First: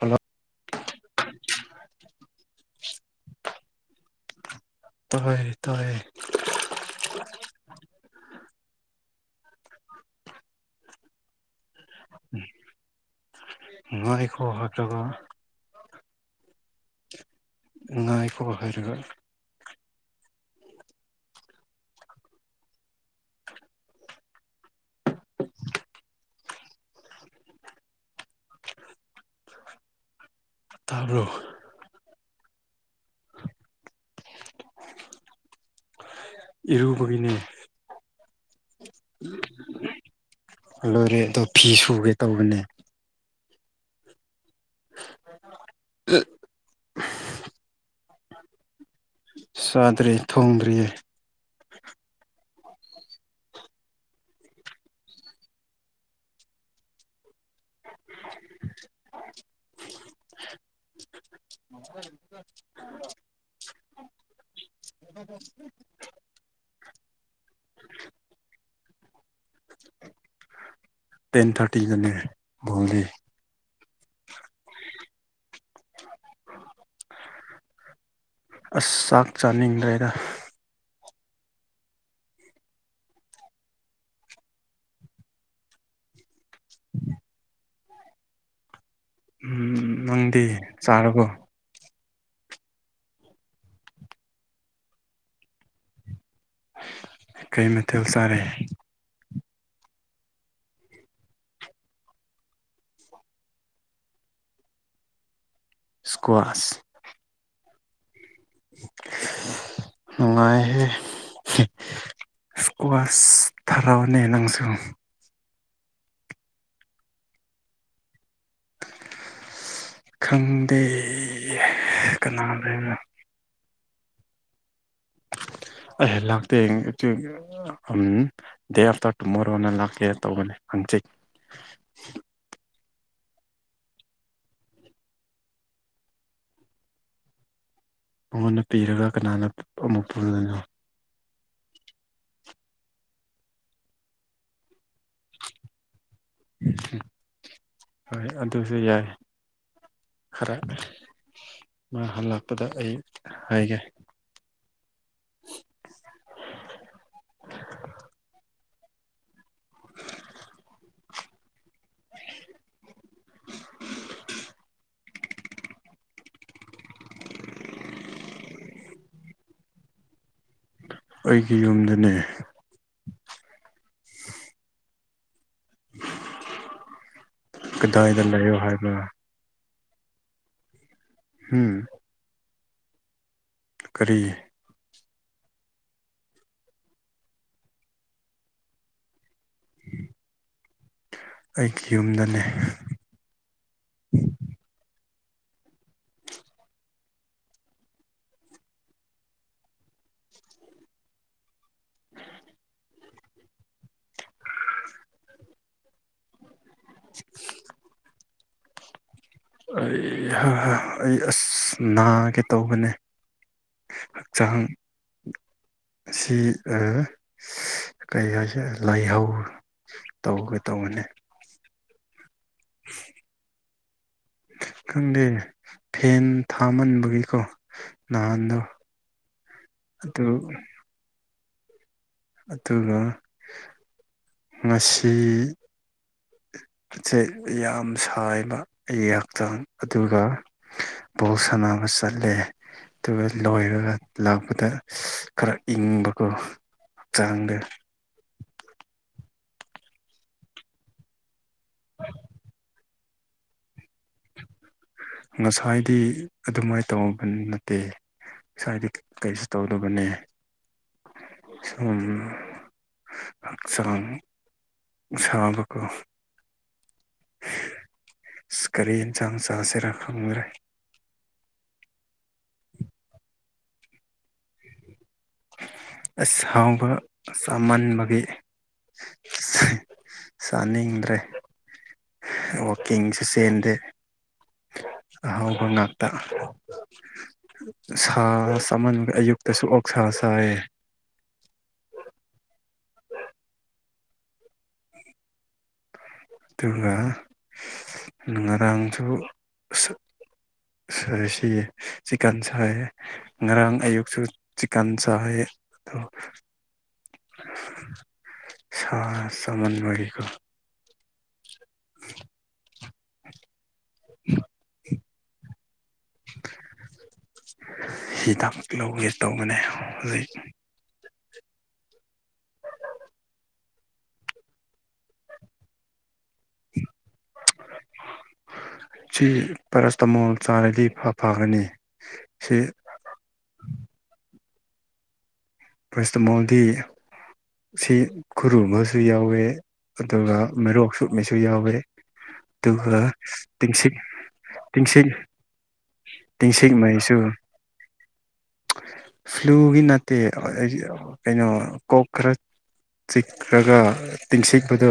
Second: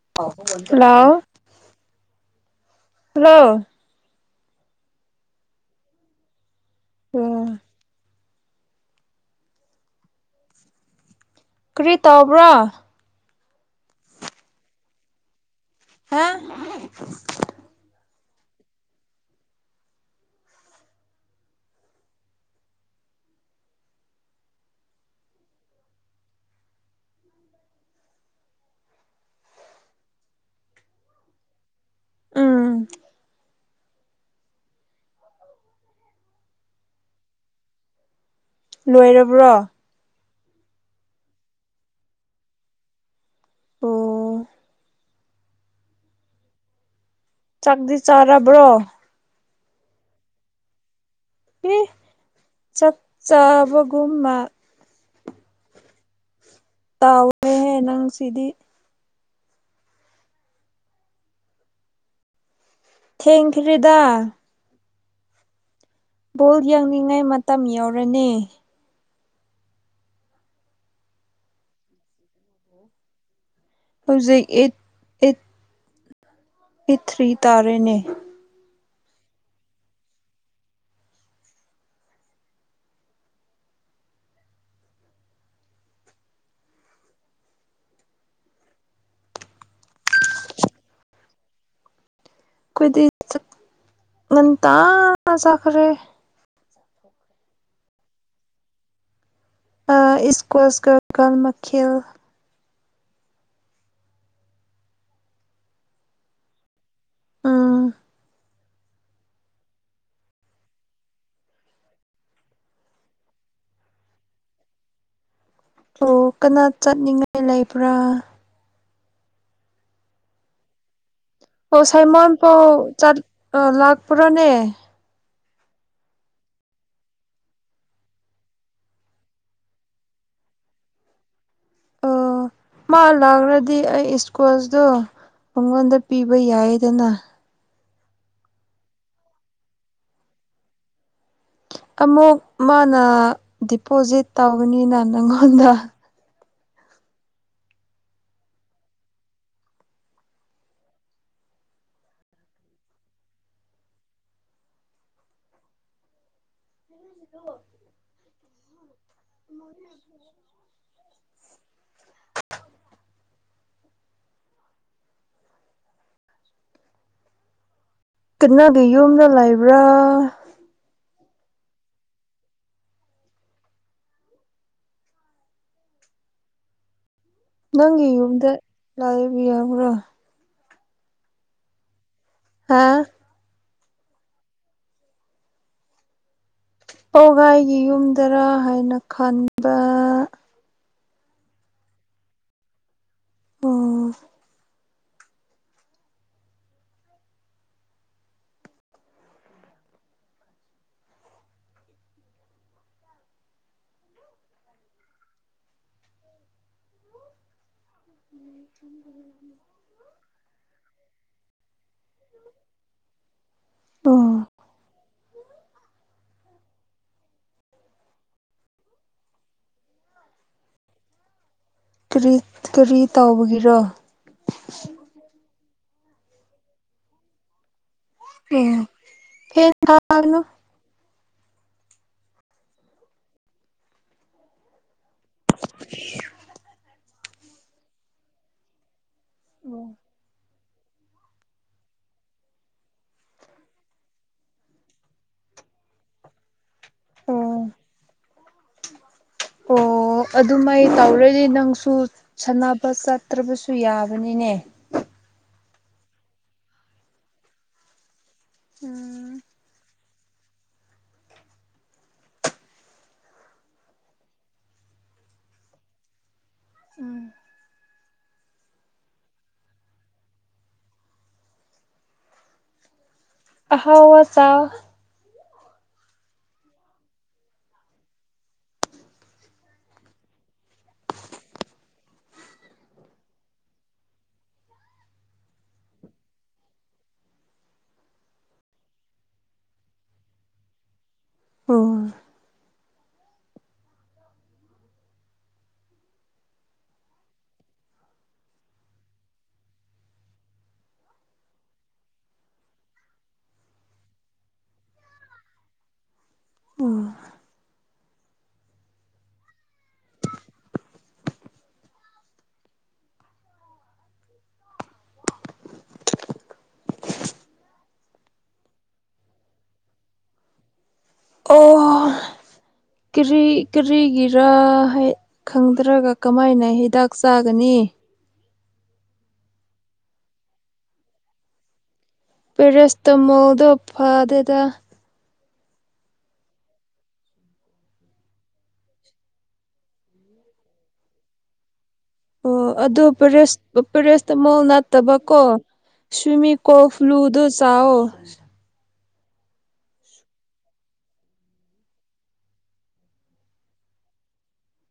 hello hello hello ꯇꯥꯔꯦ ꯇꯥꯔꯦ ꯑꯝ ꯀ꯭ꯔꯤ ꯇꯧꯕ꯭ꯔꯥ ꯉꯣꯏꯈꯣ ꯍꯥꯏꯔꯒ ꯍꯥ ꯉꯥꯏꯈꯣ ꯍꯥꯏꯔꯒ ꯇꯥꯕ꯭ꯔꯣ ꯎꯝ ꯏꯔꯨꯕꯒꯤꯅꯦ ꯂꯣꯏꯔꯕ꯭ꯔꯣ ꯂꯣꯏꯔꯦꯗꯣ ꯐꯤ ꯁꯨꯒꯦ ꯇꯧꯕꯅꯦ ꯑꯣ [unintelligible] ꯆꯥꯛꯗꯤ ꯆꯥꯔꯕ꯭ꯔꯣ ꯆꯥꯗ꯭ꯔꯤ ꯊꯣꯡꯗ꯭ꯔꯤꯌꯦ ꯑꯦ ꯆꯥꯛ ꯆꯥꯕꯒꯨꯝꯕ ꯃ ꯇꯥꯎꯔꯦꯍꯦ ꯅꯪ ꯁꯤꯗꯤ ꯊꯦꯡꯈ꯭ꯔꯦꯗ ꯕꯣꯜ ꯌꯦꯡꯂꯤꯉꯥꯏ ꯃꯇꯝ ꯌꯧꯔꯅꯤ ꯇꯦꯟ ꯊꯥꯔꯇꯤꯗꯅꯦ ꯕꯣꯜꯗꯤ ꯍꯧꯖꯤꯛ ꯑꯦꯠ ꯑꯦꯠ ꯑꯦꯠ ꯊ꯭ꯔꯤ ꯇꯥꯔꯦꯅꯦ ꯑꯁ ꯆꯥꯛ ꯆꯥꯅꯤꯡꯗ꯭ꯔꯦꯗ ꯎꯝ ꯅꯪꯗꯤ ꯆꯥꯔꯕꯣ ꯈꯣꯏꯗꯤ ꯆꯥꯛ ꯉꯟꯇꯥꯅ ꯆꯥꯈꯔꯦ ꯀꯩ ꯃꯊꯦꯜ ꯆꯥꯔꯦ ꯏꯁꯀꯣꯁ ꯀ ꯃꯈꯦꯜ ꯏꯁꯀꯨꯋꯥꯁ ꯎꯝ ꯅꯨꯡꯉꯥꯏꯍꯦ ꯁ꯭ꯀꯋꯥꯁ ꯊꯥꯔꯛꯎꯅꯦ ꯅꯪꯁꯨ ꯑꯣ ꯀꯅꯥ ꯆꯠꯅꯤꯡꯉꯥꯏ ꯂꯩꯕ꯭ꯔꯥ ꯈꯪꯗꯦ ꯑꯣ ꯁꯥꯏꯃꯣꯟ ꯀꯅꯥ ꯇꯣ ꯂꯩꯕ꯭ꯔꯥ ꯆꯠ ꯂꯥꯛꯄ꯭ꯔꯥꯅꯦ ꯑꯦ ꯂꯥꯛꯇꯦ ꯎꯝ ꯗꯦ ꯑꯥꯞꯐꯇ꯭ꯔ ꯇꯨꯃꯣꯔꯣꯅ ꯂꯥꯛꯀꯦ ꯇꯧꯕꯅꯦ [inaudible] ꯑꯣ ꯃꯥ ꯂꯥꯛꯈ꯭ꯔꯗꯤ ꯑꯩ ꯏꯁꯀꯣꯁꯇꯣ ꯃꯉꯣꯟꯗ ꯄꯤꯕ ꯌꯥꯏꯗꯅ ꯃꯉꯣꯟꯗ ꯄꯤꯔꯒ ꯀꯅꯥꯅ ꯑꯃꯨꯛ ꯄꯨꯒꯅꯤ ꯑꯃꯨꯛ ꯃꯥꯅ ꯗꯤꯄꯣꯖꯤꯠ ꯇꯧꯕꯅꯤꯅ ꯅꯪꯉꯣꯟꯗ ꯍꯣꯏ ꯑꯗꯨꯁꯨ ꯌꯥꯏ ꯈꯔ ꯃꯥ ꯍꯜꯂꯛꯄꯗ ꯑꯩ ꯍꯥꯏꯒꯦ [inaudible] ꯀꯥꯟꯅꯗꯤ ꯌꯨꯝꯗ ꯂꯩꯕ꯭ꯔꯥ ꯑꯩꯒꯤ ꯌꯨꯝꯗꯅꯦ ꯅꯪꯒꯤ ꯀꯗꯥꯏꯗ ꯌꯨꯝꯗ ꯂꯩꯌꯣ ꯍꯥꯏꯕ꯭ꯔꯥ ꯂꯥꯛꯑꯕꯤ ꯌꯥꯕ꯭ꯔꯣ ꯍꯝ ꯍꯥꯥ ꯀꯔꯤ ꯄꯧꯒꯥꯏꯒꯤ ꯌꯨꯝꯗꯔꯥ ꯍꯥꯏꯅ ꯈꯟꯕ ꯑꯩꯒꯤ ꯌꯨꯝꯗꯅꯦ ꯑꯣ [inaudible] [inaudible] ꯑꯩ ꯍꯍ ꯑꯁ ꯅꯥꯒꯦ ꯇꯧꯕꯅꯦ ꯎꯝ ꯍꯛꯆꯥꯡ ꯑꯁꯤ ꯀꯩ ꯍꯥꯏꯁꯦ ꯂꯥꯏꯍꯧ ꯇꯧꯒꯦ ꯇꯧꯕꯅꯤ ꯀꯔꯤ ꯀꯔꯤ ꯇꯧꯕꯒꯤꯔꯣ ꯈꯪꯗꯦ ꯐꯦꯟ ꯊꯥꯃꯟꯕꯒꯤꯀꯣ ꯅꯍꯥꯟꯗꯣ ꯎꯝ ꯐꯦꯟ ꯑꯗꯨ ꯊꯥꯒꯅꯨ ꯑꯗꯨꯒ ꯉꯁꯤ ꯎꯝ ꯐꯤꯁꯦ ꯌꯥꯝ ꯁꯥꯏꯕ ꯅꯩ ꯌꯥꯝ ꯍꯛꯆꯥꯡ ꯑꯗꯨꯒ ꯕꯣꯜ ꯁꯥꯟꯅꯕ ꯆꯠꯂꯦ ꯑꯗꯨꯒ ꯂꯣꯏꯔꯒ ꯂꯥꯛꯄꯗ ꯈꯔ ꯏꯪꯕꯀꯣ ꯆꯥꯡꯗ ꯎꯝ ꯑꯣ ꯑꯗꯨꯃꯥꯏꯅ ꯇꯧꯔꯗꯤ ꯅꯪꯁꯨ ꯁꯥꯟꯅꯕ ꯆꯠ ꯇ꯭ꯔꯕꯁꯨ ꯌꯥꯕꯅꯤꯅꯦ ꯉꯁꯥꯏꯗꯤ ꯑꯗꯨꯃꯥꯏꯅ ꯇꯧꯕ ꯅꯠꯇꯦ ꯁ꯭ꯋꯥꯏꯗ ꯀꯩꯁꯨ ꯇꯧꯗꯕꯅꯦ ꯁꯨꯝ ꯍꯛꯆꯥꯡ ꯁꯥꯕꯀꯣ ꯀꯔꯤ ꯏꯟꯁꯥꯡ ꯆꯥꯁꯤꯔ ꯈꯪꯗ꯭ꯔꯦ ꯑꯍꯥꯎꯕ ꯆꯥꯎꯌꯣ ꯑꯁ ꯑꯍꯥꯎꯕ ꯆꯥꯃꯟꯕꯒꯤ ꯆꯥꯅꯤꯡꯗ꯭ꯔꯦ ꯋꯀꯤꯡꯁꯨ ꯆꯦꯟꯗꯦ [inaudible] ꯑꯍꯥꯎꯕ ꯉꯥꯛꯇ ꯁꯥ ꯆꯃꯟꯕꯩ ꯑꯌꯨꯛꯇꯁꯨ ꯑꯣꯛ ꯁꯥ ꯆꯥꯏ ꯑꯝ ꯑꯗꯨꯒ ꯉꯔꯥꯡꯁꯨ ꯁꯔ ꯔꯤꯁꯤꯑꯦ ꯆꯤꯀꯟ ꯁꯥꯏꯑꯦ ꯉꯔꯥꯡ ꯑꯌꯨꯛꯁꯨ ꯆꯤꯀꯟ ꯆꯥꯏꯌꯦ ꯊꯣ ꯁꯥ ꯁꯃꯟꯕꯒꯤ ꯀꯣ [inaudible] ꯍꯤꯗꯥꯛ ꯂꯧꯒꯦ ꯇꯧꯕꯅꯦ ꯍꯧꯖꯤꯛ ꯑꯣ ꯀꯔꯤ ꯀꯔꯤꯒꯤꯔ ꯍꯥꯏ ꯈꯪꯗ꯭ꯔꯒ ꯀꯃꯥꯏꯅ ꯍꯤꯗꯥꯛ ꯆꯥꯒꯅꯤ ꯁꯤ ꯄꯦꯔꯥꯁꯇꯃꯣꯜ ꯆꯥꯔꯗꯤ ꯈꯥ ꯐꯒꯅꯤ ꯁꯤ ꯄꯦꯔꯁꯇꯃꯣꯜꯗꯣ ꯐꯥꯗꯦꯗ ꯄꯦꯔꯥꯁꯇꯃꯣꯜꯗꯤ ꯁꯤ ꯈꯨꯔꯨꯃꯕꯁꯨ ꯌꯥꯎꯋꯦ ꯑꯗꯨꯒ ꯃꯔꯣꯛ ꯁꯨꯞꯃꯤꯁꯨ ꯌꯥꯎꯋꯦ ꯑꯣ ꯑꯗꯨꯒ ꯑꯗꯨ ꯄꯔꯥꯁ ꯇꯤꯡꯁꯤꯛ ꯄꯔꯥꯁꯇꯃꯣꯜ ꯇꯤꯡꯁꯤꯛ ꯅꯠꯇꯕꯀꯣ ꯁ꯭ꯌꯨꯃꯤ ꯇꯤꯡꯁꯤꯛ ꯀꯣꯜ ꯃꯩꯁꯨ ꯐ꯭ꯂꯨꯗꯣ ꯆꯥꯑꯣ ꯐ꯭ꯂꯨꯒꯤ ꯅꯠꯇꯦ ꯍꯣꯏ ꯀꯩꯅꯣ ꯀꯣꯛ ꯈꯔ ꯆꯤꯛ꯭ꯔꯒ ꯇꯤꯡꯁꯤꯛꯄꯗꯣ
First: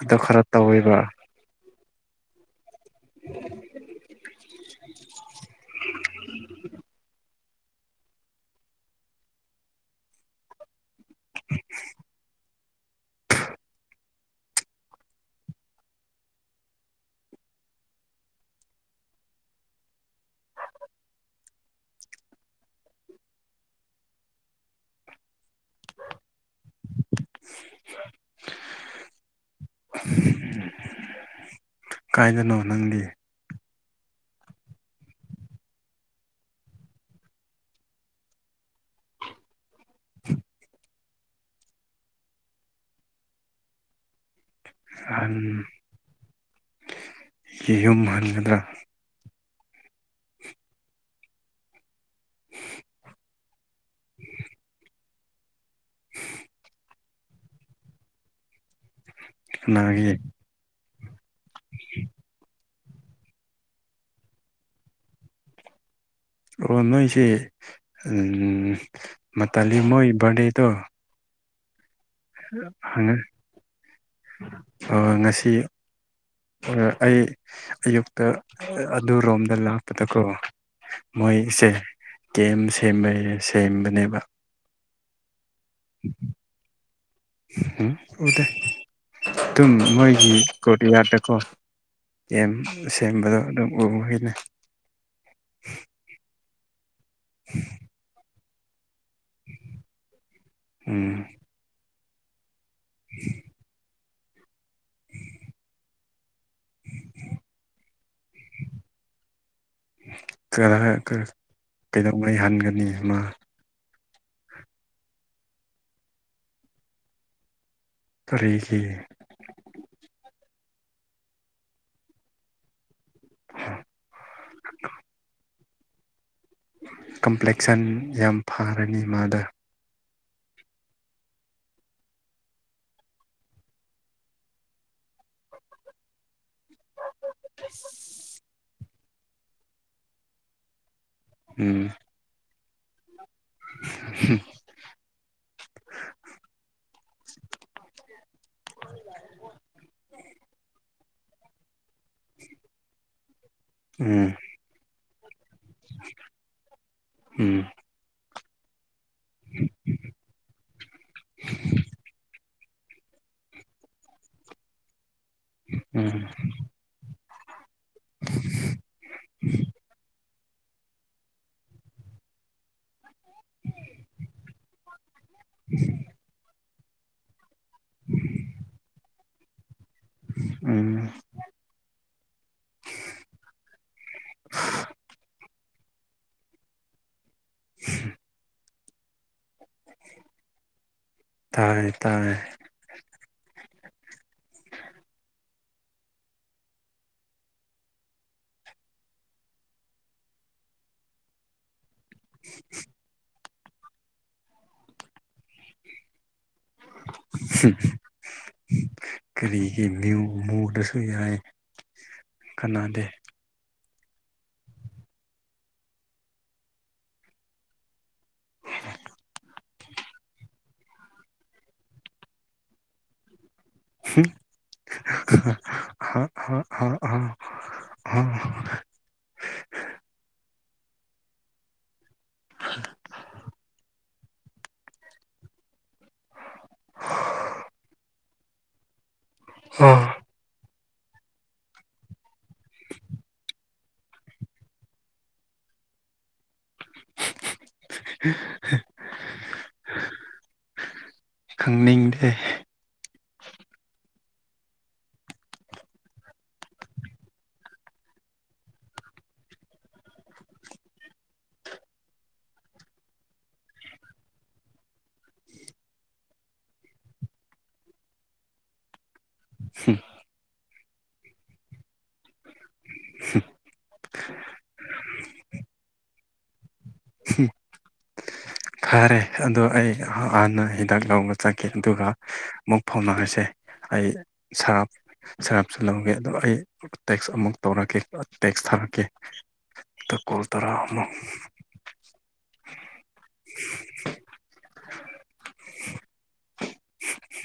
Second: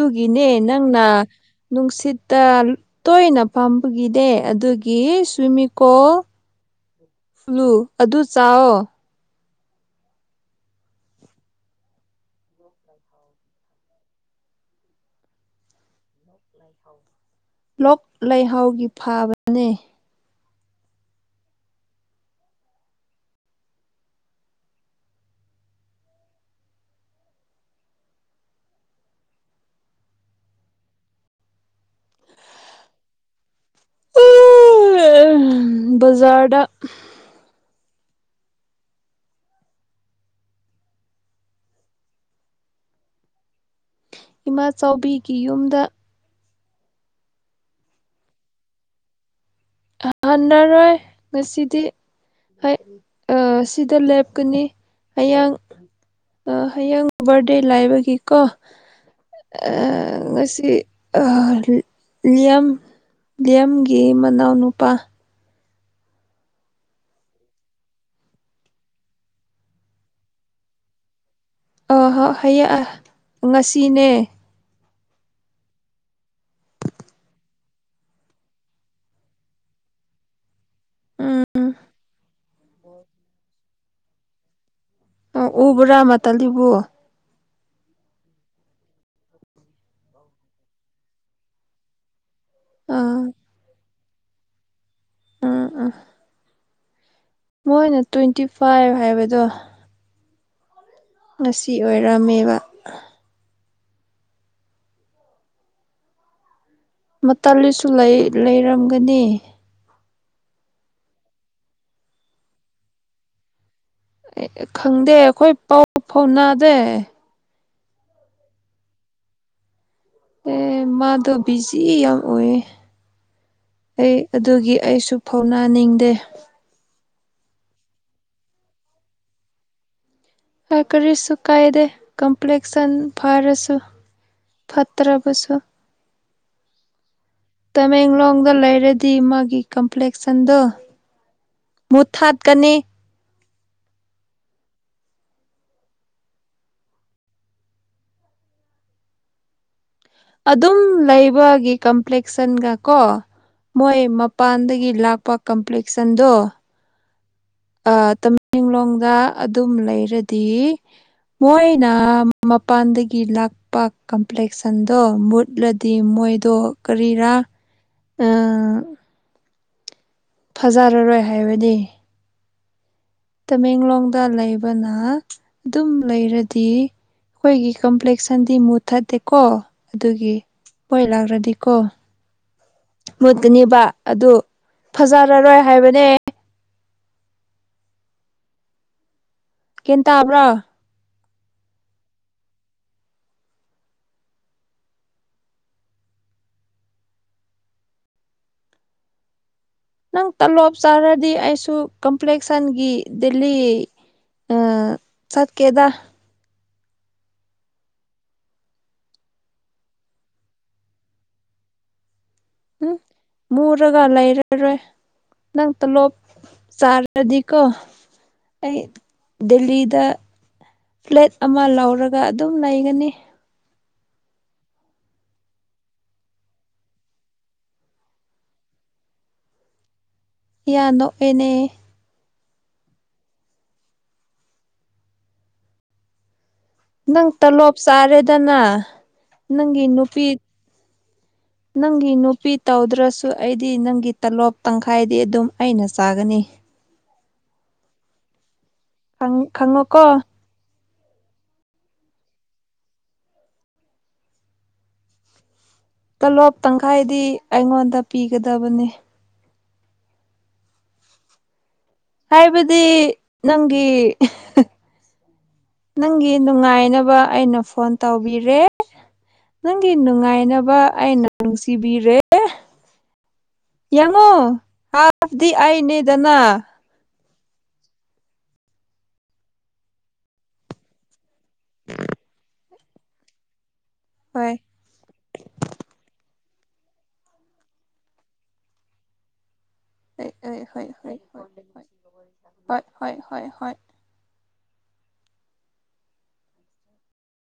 ꯑꯗꯣ ꯈꯔ ꯇꯧꯋꯦꯕ ꯅꯪꯅ ꯅꯨꯡꯁꯤꯠꯇ ꯇꯣꯏꯅ ꯐꯥꯝꯕꯒꯤꯅꯦ ꯑꯗꯨꯒꯤ ꯁ꯭ꯋꯤꯃꯤꯀꯣ ꯐ꯭ꯂꯨ ꯑꯗꯨ ꯆꯥꯑꯣ [inaudible] ꯂꯣꯛ ꯂꯩꯍꯥꯎꯒꯤ ꯐꯥꯕꯅꯦ [inaudible] ꯀꯥꯏꯗꯅꯣ ꯅꯪꯗꯤ ꯎꯎꯎ ꯑ ꯑꯝ ꯕꯖꯥꯔꯗ [inaudible] ꯏꯃꯥ ꯆꯥꯎꯕꯤꯒꯤ ꯑꯍꯟ ꯌꯨꯝꯗ ꯌꯨꯝ ꯍꯟꯒꯗ꯭ꯔꯥ ꯍ ꯍ ꯍꯟꯅꯔꯣꯏ ꯉꯁꯤꯗꯤ ꯑꯩ ꯑꯥ ꯁꯤꯗ ꯂꯦꯞꯀꯅꯤ ꯍꯌꯦꯡ ꯍꯌꯦꯡ ꯕꯥꯔꯗꯦ ꯂꯥꯏꯕꯒꯤꯀꯣ ꯑꯦ ꯀꯅꯥꯒꯤ ꯑꯦ ꯉꯁꯤ ꯑꯍ ꯂꯤꯌꯝ ꯂꯤꯌꯝꯒꯤ ꯃꯅꯥꯎꯅꯨꯄꯥ ꯑꯣ ꯅꯣꯏꯁꯦ ꯎꯝ ꯃꯇꯥꯂꯤ ꯃꯣꯏ ꯕꯥꯔꯗꯦꯗꯣ ꯑ ꯥ ꯍꯥ ꯍꯌꯦ ꯑꯥ ꯉꯁꯤꯅꯦ ꯑꯥ ꯉꯁꯤ ꯑꯥ ꯑꯩ ꯑꯌꯨꯛꯇ ꯑꯗꯨꯔꯣꯝꯗ ꯂꯥꯛꯄꯗꯀꯣ ꯎꯝ ꯃꯣꯏꯁꯦ ꯀꯦꯝ ꯁꯦꯝꯕꯩ ꯁꯦꯝꯕꯅꯦꯕ ꯑꯥ ꯎꯕ꯭ꯔꯥ ꯃꯇꯂꯤꯕꯨ ꯎ ꯎꯗꯦ ꯑꯗꯨꯝ ꯃꯣꯏꯒꯤ ꯀꯣꯠꯌꯥꯔꯗꯀꯣ ꯑꯦꯝ ꯑꯥ ꯁꯦꯝꯕꯗꯣ ꯑꯗꯨꯝ ꯎꯔꯤꯅꯦ ꯎꯝ ꯎꯝ ꯃꯣꯏꯅ ꯇ꯭ꯋꯦꯟꯇꯤ ꯐꯥꯏꯐ ꯍꯥꯏꯕꯗꯣ ꯎꯝ ꯉꯁꯤ ꯑꯣꯏꯔꯝꯃꯦꯕ [inaudible] ꯃꯇꯜꯂꯤꯁꯨ ꯂꯩ ꯂꯩꯔꯝꯒꯅꯤ ꯀꯔꯥ ꯀ ꯀꯩꯗꯧꯉꯩ ꯍꯟꯒꯅꯤ ꯃꯥ ꯑꯦ ꯑꯦ ꯈꯪꯗꯦ ꯑꯈꯣꯏ ꯄꯥꯎ ꯐꯥꯎ ꯅꯥꯗꯦ ꯀꯔꯤꯒꯤ ꯑꯦ ꯃꯥꯗꯣ ꯕꯤꯖꯤ ꯌꯥꯝ ꯑꯣꯏꯌꯦ ꯑꯩ ꯑꯗꯨꯒꯤ ꯑꯩꯁꯨ ꯐꯥꯎꯅꯥꯅꯤꯡꯗꯦ ꯀꯝꯄ꯭ꯂꯦꯛꯁꯟ ꯌꯥꯝ ꯐꯔꯅꯤ ꯃꯥꯗ ꯍꯣꯏ ꯀꯔꯤꯁꯨꯨ ꯀꯥꯏꯗꯦ ꯀꯝꯄ꯭ꯂꯦꯛꯁꯟ ꯐꯥꯔꯁꯨ ꯐꯠꯇ꯭ꯔꯥꯕꯁꯨ ꯇꯃꯦꯡꯂꯣꯡꯗ ꯂꯩꯔꯗꯤ ꯃꯥꯒꯤ ꯀꯝꯄ꯭ꯂꯦꯛꯁꯟꯗꯣ ꯎꯝ ꯃꯨꯊꯠꯀꯅꯤ [inaudible] [inaudible] ꯑꯗꯨꯝ ꯂꯩꯕꯒꯤ ꯀꯝꯄ꯭ꯂꯦꯛꯁꯟꯒ ꯀꯣ ꯃꯣꯏ ꯎꯝ ꯃꯄꯥꯟꯗꯒꯤ ꯂꯥꯛꯄ ꯀꯝꯄ꯭ꯂꯦꯛꯁꯟꯗꯣ ꯎꯝ ꯇꯃꯦꯡꯂꯣꯡꯗ ꯑꯗꯨꯝ ꯂꯩꯔꯗꯤ ꯃꯣꯏꯅ ꯃꯄꯥꯟꯗꯒꯤ ꯂꯥꯛꯄ ꯀꯝꯄ꯭ꯂꯦꯛꯁꯟꯗꯣ ꯃꯨꯠꯂꯗꯤ ꯎꯝ ꯃꯣꯏꯗꯣ ꯀꯔꯤꯔꯥ ꯎꯝ [inaudible] ꯐꯖꯔꯔꯣꯏ ꯍꯥꯏꯕꯅꯤ ꯇꯃꯦꯡꯂꯣꯡꯗ ꯂꯩꯕꯅ ꯑꯗꯨꯝ ꯂꯩꯔꯗꯤ ꯑꯩꯈꯣꯏꯒꯤ ꯀꯝꯄ꯭ꯂꯦꯛꯁꯟꯗꯤ ꯃꯨꯊꯠꯇꯦꯀꯣ ꯑꯗꯨꯒꯤ ꯍꯣꯏ ꯎꯝ ꯂꯥꯛꯔꯗꯤꯀꯣ ꯃꯨꯠꯀꯅꯦꯕ ꯑꯗꯨ ꯐꯖꯔꯔꯣꯏ ꯍꯥꯏꯕꯅꯦ [inaudible] ꯒ꯭ꯌꯥꯟ ꯇꯕ꯭ꯔꯥ ꯇꯥꯔꯦ ꯇꯥꯔꯦ ꯅꯪ ꯇꯂꯣꯞ ꯆꯥꯔꯗꯤ ꯑꯩꯁꯨ ꯀꯝꯄ꯭ꯂꯦꯛꯁꯟꯒꯤ ꯗꯤꯜ ꯂꯤ ꯑꯥ ꯆꯠꯀꯦꯗ ꯍꯝꯍꯝ ꯀꯔꯤꯒꯤ ꯅ꯭ꯌꯨ ꯃꯨꯗꯁꯨ ꯌꯥꯏ ꯀꯥꯅꯗꯦ ꯇ꯭ꯔꯒ ꯂꯩꯔꯔꯣꯏ ꯅꯪ ꯇꯂꯣꯞ ꯆꯥꯔꯗꯤꯀꯣ ꯑꯩ ꯗꯦꯜꯂꯤꯗ ꯐ꯭ꯂꯦꯠ ꯑꯃ ꯂꯧꯔꯒ ꯑꯗꯨꯝ ꯂꯩꯒꯅꯤ ꯍꯨ ꯑ ꯑ ꯍꯍ ꯌꯥ ꯅꯣꯛꯑꯦꯅꯦ [unintelligible] ꯇꯅ ꯅꯪꯒꯤ ꯍꯥ ꯅꯨꯄꯤ ꯅꯪꯒꯤ ꯅꯨ ꯄꯤ ꯇꯧꯗ꯭ꯔꯁꯨ ꯑꯩꯗꯤ ꯅꯪꯒꯤ ꯇꯂꯣꯞ ꯇꯪꯈꯥꯏꯗꯤ ꯑꯗꯨꯝ ꯑꯩꯅ ꯆꯥꯒꯅꯤ [unintelligible] ꯈꯪ ꯈꯪꯉꯣ ꯀꯣ ꯈꯪꯅꯤꯡꯗꯦ ꯇꯣꯂꯣꯞ ꯇꯪꯈꯥꯏꯗꯤ ꯑꯩꯉꯣꯟꯗ ꯄꯤꯒꯗꯕꯅꯦ ꯍꯥꯏꯕꯗꯤ ꯅꯪꯒꯤ ꯅꯪꯒꯤ ꯅꯨꯡꯉꯥꯏꯅꯕ ꯑꯩꯅ ꯐꯣꯟ ꯇꯧꯕꯤꯔꯦ ꯅꯪꯒꯤ ꯅꯨꯡꯉꯥꯏꯅꯕ ꯑꯩꯅ ꯅꯨꯡꯁꯤꯕꯤꯔꯦ ꯍꯝ ꯌꯥꯝꯃꯨꯡ [unintelligible] ꯑꯩꯅꯦꯗꯅ ꯐꯔꯦ ꯑꯗꯣ ꯑꯩ ꯍꯥꯟꯅ ꯍꯤꯗꯥꯛ ꯂꯧꯕ ꯆꯠꯀꯦ ꯑꯗꯨꯒ ꯑꯃꯨꯛ ꯐꯧꯅꯥꯔꯁꯦ ꯑꯩ ꯍꯣꯏ ꯁꯔꯥꯞ ꯁꯔꯥꯞ ꯁꯣꯂꯝꯒꯦ ꯑꯗꯣ ꯑꯩ ꯇꯦꯛꯁ ꯑꯃꯨꯛ ꯇꯧꯔꯛꯀꯦ ꯇꯦꯛꯁ ꯊꯥꯔꯛꯀꯦ ꯑꯗ ꯍꯣꯏ ꯀꯣꯜ ꯍꯣꯏ ꯇꯧꯔꯛꯑꯣ ꯑꯃꯨꯛ ꯍ ꯍꯣꯏ ꯍꯣꯏ ꯍꯣꯏ [unintelligible] [inaudible]